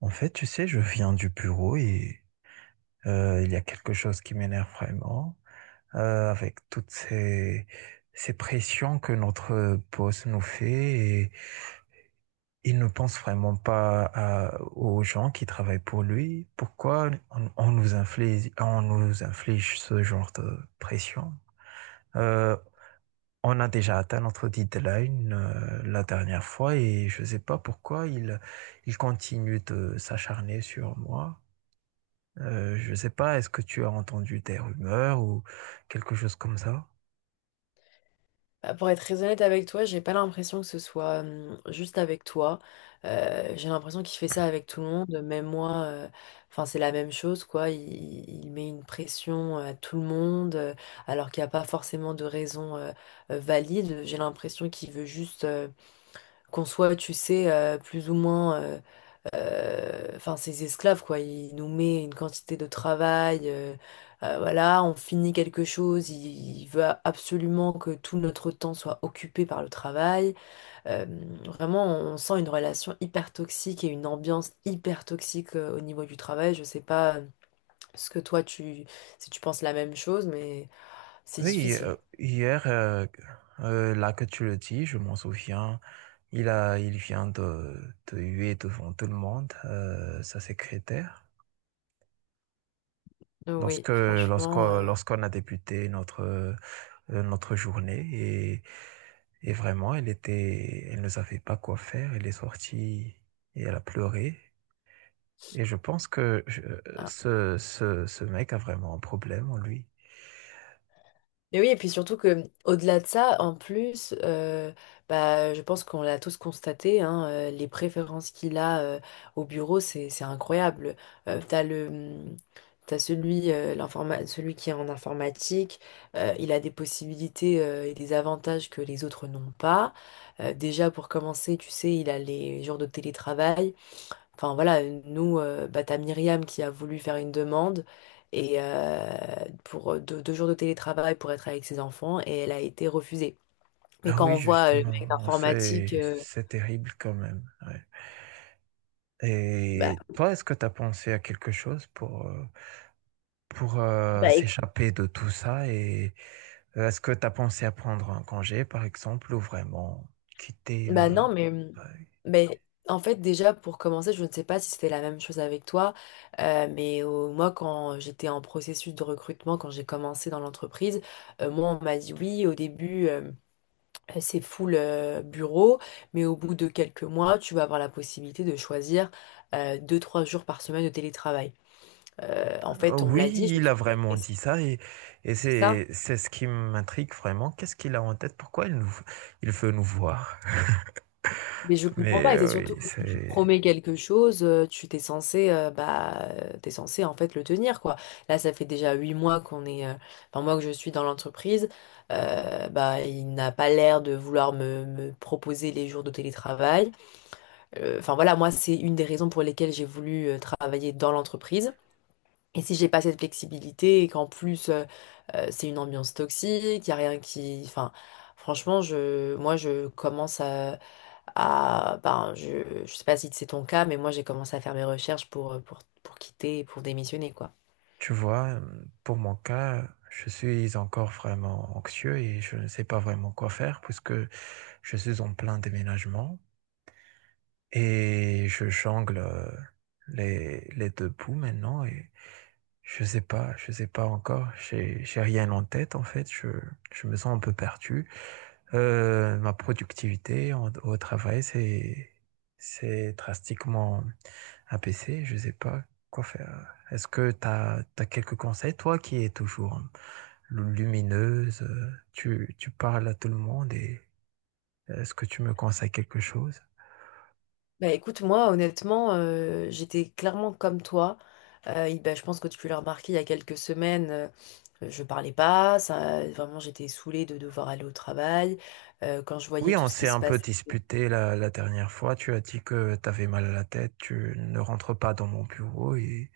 En fait, tu sais, je viens du bureau et il y a quelque chose qui m'énerve vraiment, avec ces pressions que notre boss nous fait et il ne pense vraiment pas aux gens qui travaillent pour lui. Pourquoi on nous inflige ce genre de pression? Euh, on a déjà atteint notre deadline la dernière fois et je ne sais pas pourquoi il continue de s'acharner sur moi. Je ne sais pas, est-ce que tu as entendu des rumeurs ou quelque chose comme ça? Bah, pour être très honnête avec toi, j'ai pas l'impression que ce soit juste avec toi. J'ai l'impression qu'il fait ça avec tout le monde, même moi. Enfin, c'est la même chose, quoi. Il met une pression à tout le monde, alors qu'il n'y a pas forcément de raison valide. J'ai l'impression qu'il veut juste qu'on soit, tu sais, plus ou moins enfin ces esclaves quoi. Il nous met une quantité de travail voilà on finit quelque chose, il veut absolument que tout notre temps soit occupé par le travail. Euh, Vraiment on sent une relation hyper toxique et une ambiance hyper toxique au niveau du travail. Je sais pas ce que toi tu, si tu penses la même chose, mais c'est Oui, difficile. hier, là que tu le dis, je m'en souviens, il vient de huer devant tout le monde, sa secrétaire. Oui, franchement, Lorsqu'on a débuté notre, notre journée et vraiment, elle ne savait pas quoi faire, elle est sortie et elle a pleuré. Et je pense que ce mec a vraiment un problème en lui. et oui, et puis surtout que au-delà de ça, en plus, bah, je pense qu'on l'a tous constaté, hein, les préférences qu'il a au bureau, c'est incroyable. T'as le t'as celui celui qui est en informatique, il a des possibilités et des avantages que les autres n'ont pas. Déjà pour commencer, tu sais, il a les jours de télétravail. Enfin voilà, nous, bah, t'as Myriam qui a voulu faire une demande et pour deux jours de télétravail pour être avec ses enfants et elle a été refusée. Mais Ah quand oui, on voit le mec justement, d'informatique, c'est terrible quand même, ouais. bah, Et toi, est-ce que tu as pensé à quelque chose pour bah, écoute, s'échapper de tout ça? Et est-ce que tu as pensé à prendre un congé, par exemple, ou vraiment quitter bah le... non, ouais. mais en fait déjà pour commencer, je ne sais pas si c'était la même chose avec toi, mais moi quand j'étais en processus de recrutement, quand j'ai commencé dans l'entreprise, moi on m'a dit oui au début. C'est full bureau, mais au bout de quelques mois, tu vas avoir la possibilité de choisir deux, trois jours par semaine de télétravail. En fait, on me Oui, l'a dit, je me il a suis dit, vraiment ok, dit ça et, c'est ça. C'est ce qui m'intrigue vraiment. Qu'est-ce qu'il a en tête? Il veut nous voir? Mais je comprends Mais pas, et c'est oui, surtout que si tu c'est... promets quelque chose, tu t'es censé, bah, t'es censé en fait le tenir, quoi. Là, ça fait déjà huit mois qu'on est, enfin moi que je suis dans l'entreprise, bah, il n'a pas l'air de vouloir me proposer les jours de télétravail. Enfin voilà, moi, c'est une des raisons pour lesquelles j'ai voulu travailler dans l'entreprise. Et si j'ai pas cette flexibilité et qu'en plus c'est une ambiance toxique, il y a rien qui, enfin, franchement, moi, je commence à, je sais pas si c'est ton cas, mais moi, j'ai commencé à faire mes recherches pour quitter, et pour démissionner, quoi. Tu vois, pour mon cas, je suis encore vraiment anxieux et je ne sais pas vraiment quoi faire puisque je suis en plein déménagement et je jongle les deux bouts maintenant et je sais pas encore, j'ai rien en tête en fait, je me sens un peu perdu. Ma productivité au travail, c'est drastiquement Un PC, je sais pas quoi faire. Est-ce que tu as, Quelques conseils, toi qui es toujours lumineuse, tu parles à tout le monde et est-ce que tu me conseilles quelque chose? Bah écoute, moi honnêtement, j'étais clairement comme toi. Et bah, je pense que tu l'as remarqué il y a quelques semaines, je parlais pas, ça, vraiment j'étais saoulée de devoir aller au travail. Quand je Oui, voyais tout on ce qui s'est se un peu passe. disputé la dernière fois. Tu as dit que tu avais mal à la tête, tu ne rentres pas dans mon bureau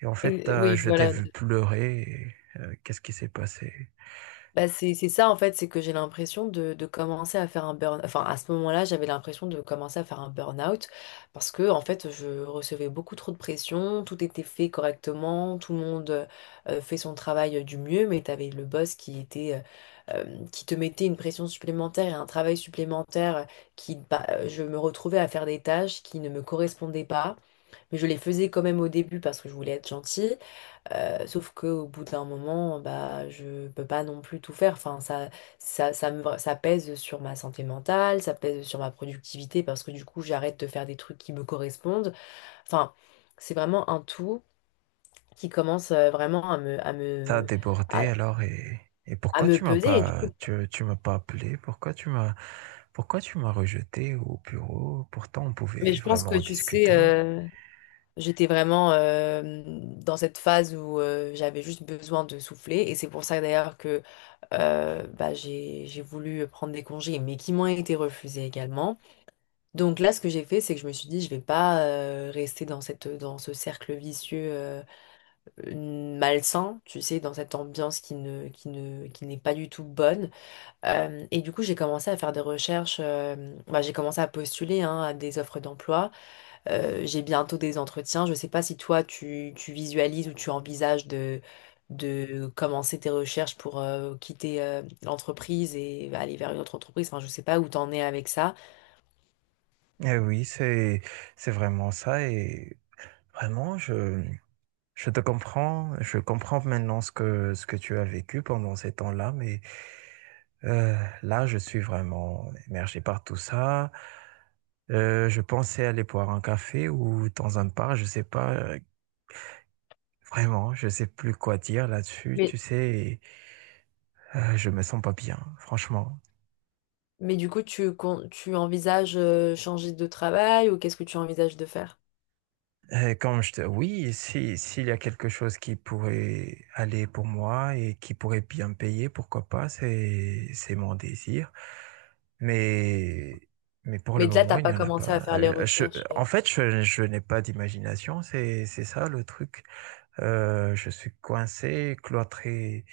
et en fait, Et oui, je t'ai voilà, vu pleurer. Et, qu'est-ce qui s'est passé? bah c'est ça en fait, c'est que j'ai l'impression de commencer à faire un burn. Enfin, à ce moment-là, j'avais l'impression de commencer à faire un burn-out parce que en fait, je recevais beaucoup trop de pression, tout était fait correctement, tout le monde fait son travail du mieux, mais t'avais le boss qui était qui te mettait une pression supplémentaire et un travail supplémentaire qui bah, je me retrouvais à faire des tâches qui ne me correspondaient pas, mais je les faisais quand même au début parce que je voulais être gentille. Sauf qu'au bout d'un moment, bah, je peux pas non plus tout faire. Enfin, ça pèse sur ma santé mentale, ça pèse sur ma productivité parce que du coup, j'arrête de faire des trucs qui me correspondent. Enfin, c'est vraiment un tout qui commence vraiment T'as à, débordé alors et à pourquoi me tu m'as peser. Et du pas coup, tu, tu m'as pas appelé? Pourquoi tu m'as rejeté au bureau? Pourtant on mais pouvait je pense vraiment que en tu sais, discuter. J'étais vraiment dans cette phase où j'avais juste besoin de souffler et c'est pour ça d'ailleurs que bah, j'ai voulu prendre des congés mais qui m'ont été refusés également. Donc là ce que j'ai fait c'est que je me suis dit je vais pas rester dans cette dans ce cercle vicieux malsain, tu sais, dans cette ambiance qui n'est pas du tout bonne. Et du coup j'ai commencé à faire des recherches, bah, j'ai commencé à postuler hein, à des offres d'emploi. J'ai bientôt des entretiens. Je ne sais pas si toi, tu visualises ou tu envisages de commencer tes recherches pour quitter l'entreprise et aller vers une autre entreprise. Enfin, je ne sais pas où t'en es avec ça. Eh oui, c'est vraiment ça et vraiment je te comprends, je comprends maintenant ce que tu as vécu pendant ces temps-là, mais euh, là je suis vraiment émergé par tout ça. Je pensais aller boire un café ou dans un bar, je sais pas. Vraiment, je sais plus quoi dire là-dessus, Mais, tu sais, je me sens pas bien, franchement. mais du coup, tu envisages changer de travail ou qu'est-ce que tu envisages de faire? Oui, si, s'il y a quelque chose qui pourrait aller pour moi et qui pourrait bien me payer, pourquoi pas, c'est mon désir. Mais, mais pour le Mais là, moment, t'as il n'y pas en a commencé à pas. faire les recherches. En euh. fait, je n'ai pas d'imagination, c'est ça le truc. Je suis coincé, cloîtré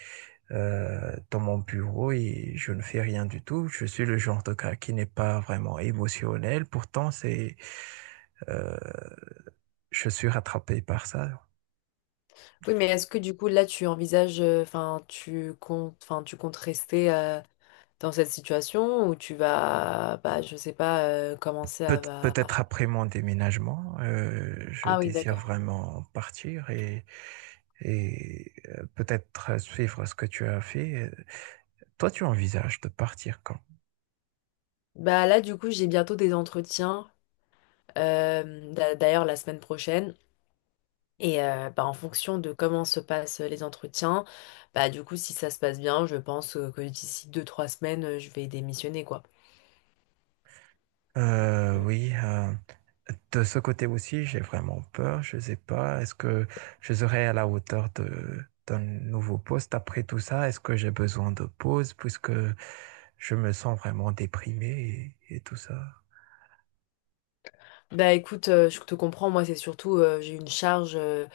dans mon bureau et je ne fais rien du tout. Je suis le genre de gars qui n'est pas vraiment émotionnel. Pourtant, euh, je suis rattrapé par ça. Oui, mais est-ce que du coup, là, tu envisages, enfin, tu comptes rester dans cette situation ou tu vas, bah, je sais pas, commencer à, va- Peut-être après mon déménagement, je Ah oui, désire d'accord. vraiment partir et peut-être suivre ce que tu as fait. Toi, tu envisages de partir quand? Bah là, du coup, j'ai bientôt des entretiens, d'ailleurs la semaine prochaine. Et bah, en fonction de comment se passent les entretiens, bah du coup, si ça se passe bien, je pense que d'ici deux, trois semaines, je vais démissionner, quoi. Euh, oui, euh, de ce côté aussi, j'ai vraiment peur. Je ne sais pas, est-ce que je serai à la hauteur de, d'un nouveau poste après tout ça? Est-ce que j'ai besoin de pause puisque je me sens vraiment déprimé et tout ça? Bah écoute, je te comprends, moi, c'est surtout, j'ai une charge,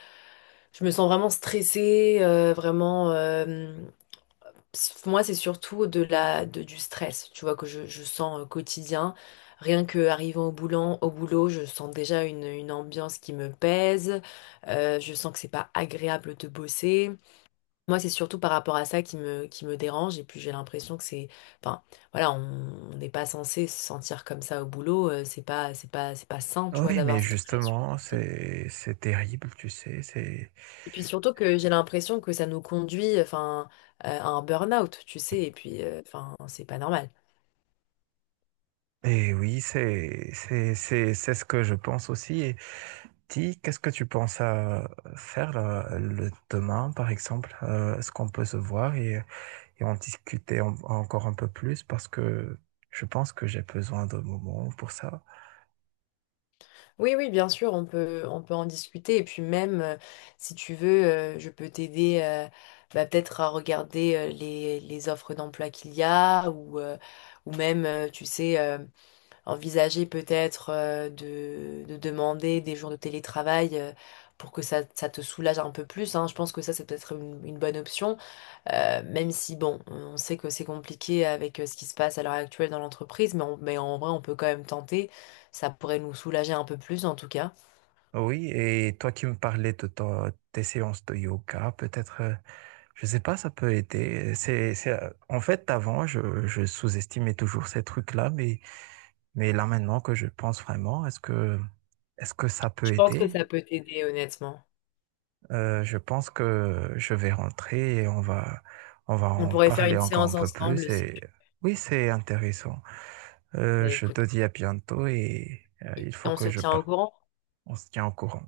je me sens vraiment stressée, vraiment. Pff, moi, c'est surtout de du stress, tu vois, que je sens quotidien. Rien que arrivant au boulot, je sens déjà une ambiance qui me pèse. Je sens que c'est pas agréable de bosser. Moi, c'est surtout par rapport à ça qui me dérange. Et puis, j'ai l'impression que c'est, enfin, voilà, on n'est pas censé se sentir comme ça au boulot. C'est pas sain, tu vois, Oui, d'avoir mais cette relation. justement, c'est terrible, tu sais, c'est, Et puis surtout que j'ai l'impression que ça nous conduit, enfin, à un burn-out, tu sais. Et puis, enfin, c'est pas normal. et oui, c'est ce que je pense aussi. Et Ti, qu'est-ce que tu penses à faire là, le demain, par exemple? Est-ce qu'on peut se voir et on discutait encore un peu plus parce que je pense que j'ai besoin de moments pour ça. Oui, oui, bien sûr, on peut en discuter. Et puis même, si tu veux, je peux t'aider bah, peut-être à regarder les offres d'emploi qu'il y a ou même, tu sais, envisager peut-être de demander des jours de télétravail pour que ça te soulage un peu plus, hein. Je pense que ça, c'est peut-être une bonne option. Même si, bon, on sait que c'est compliqué avec ce qui se passe à l'heure actuelle dans l'entreprise, mais en vrai, on peut quand même tenter. Ça pourrait nous soulager un peu plus, en tout cas. Oui, et toi qui me parlais de tes séances de yoga, peut-être, je sais pas, ça peut aider. En fait, avant, je sous-estimais toujours ces trucs-là, mais là maintenant que je pense vraiment, est-ce que ça Je peut pense que aider? ça peut t'aider, honnêtement. Je pense que je vais rentrer et on va On en pourrait faire parler une encore un séance peu plus. ensemble si Et tu... oui, c'est intéressant. Bah, Je écoute, te dis à bientôt et il faut on que se je tient au parte. courant. On se tient au courant.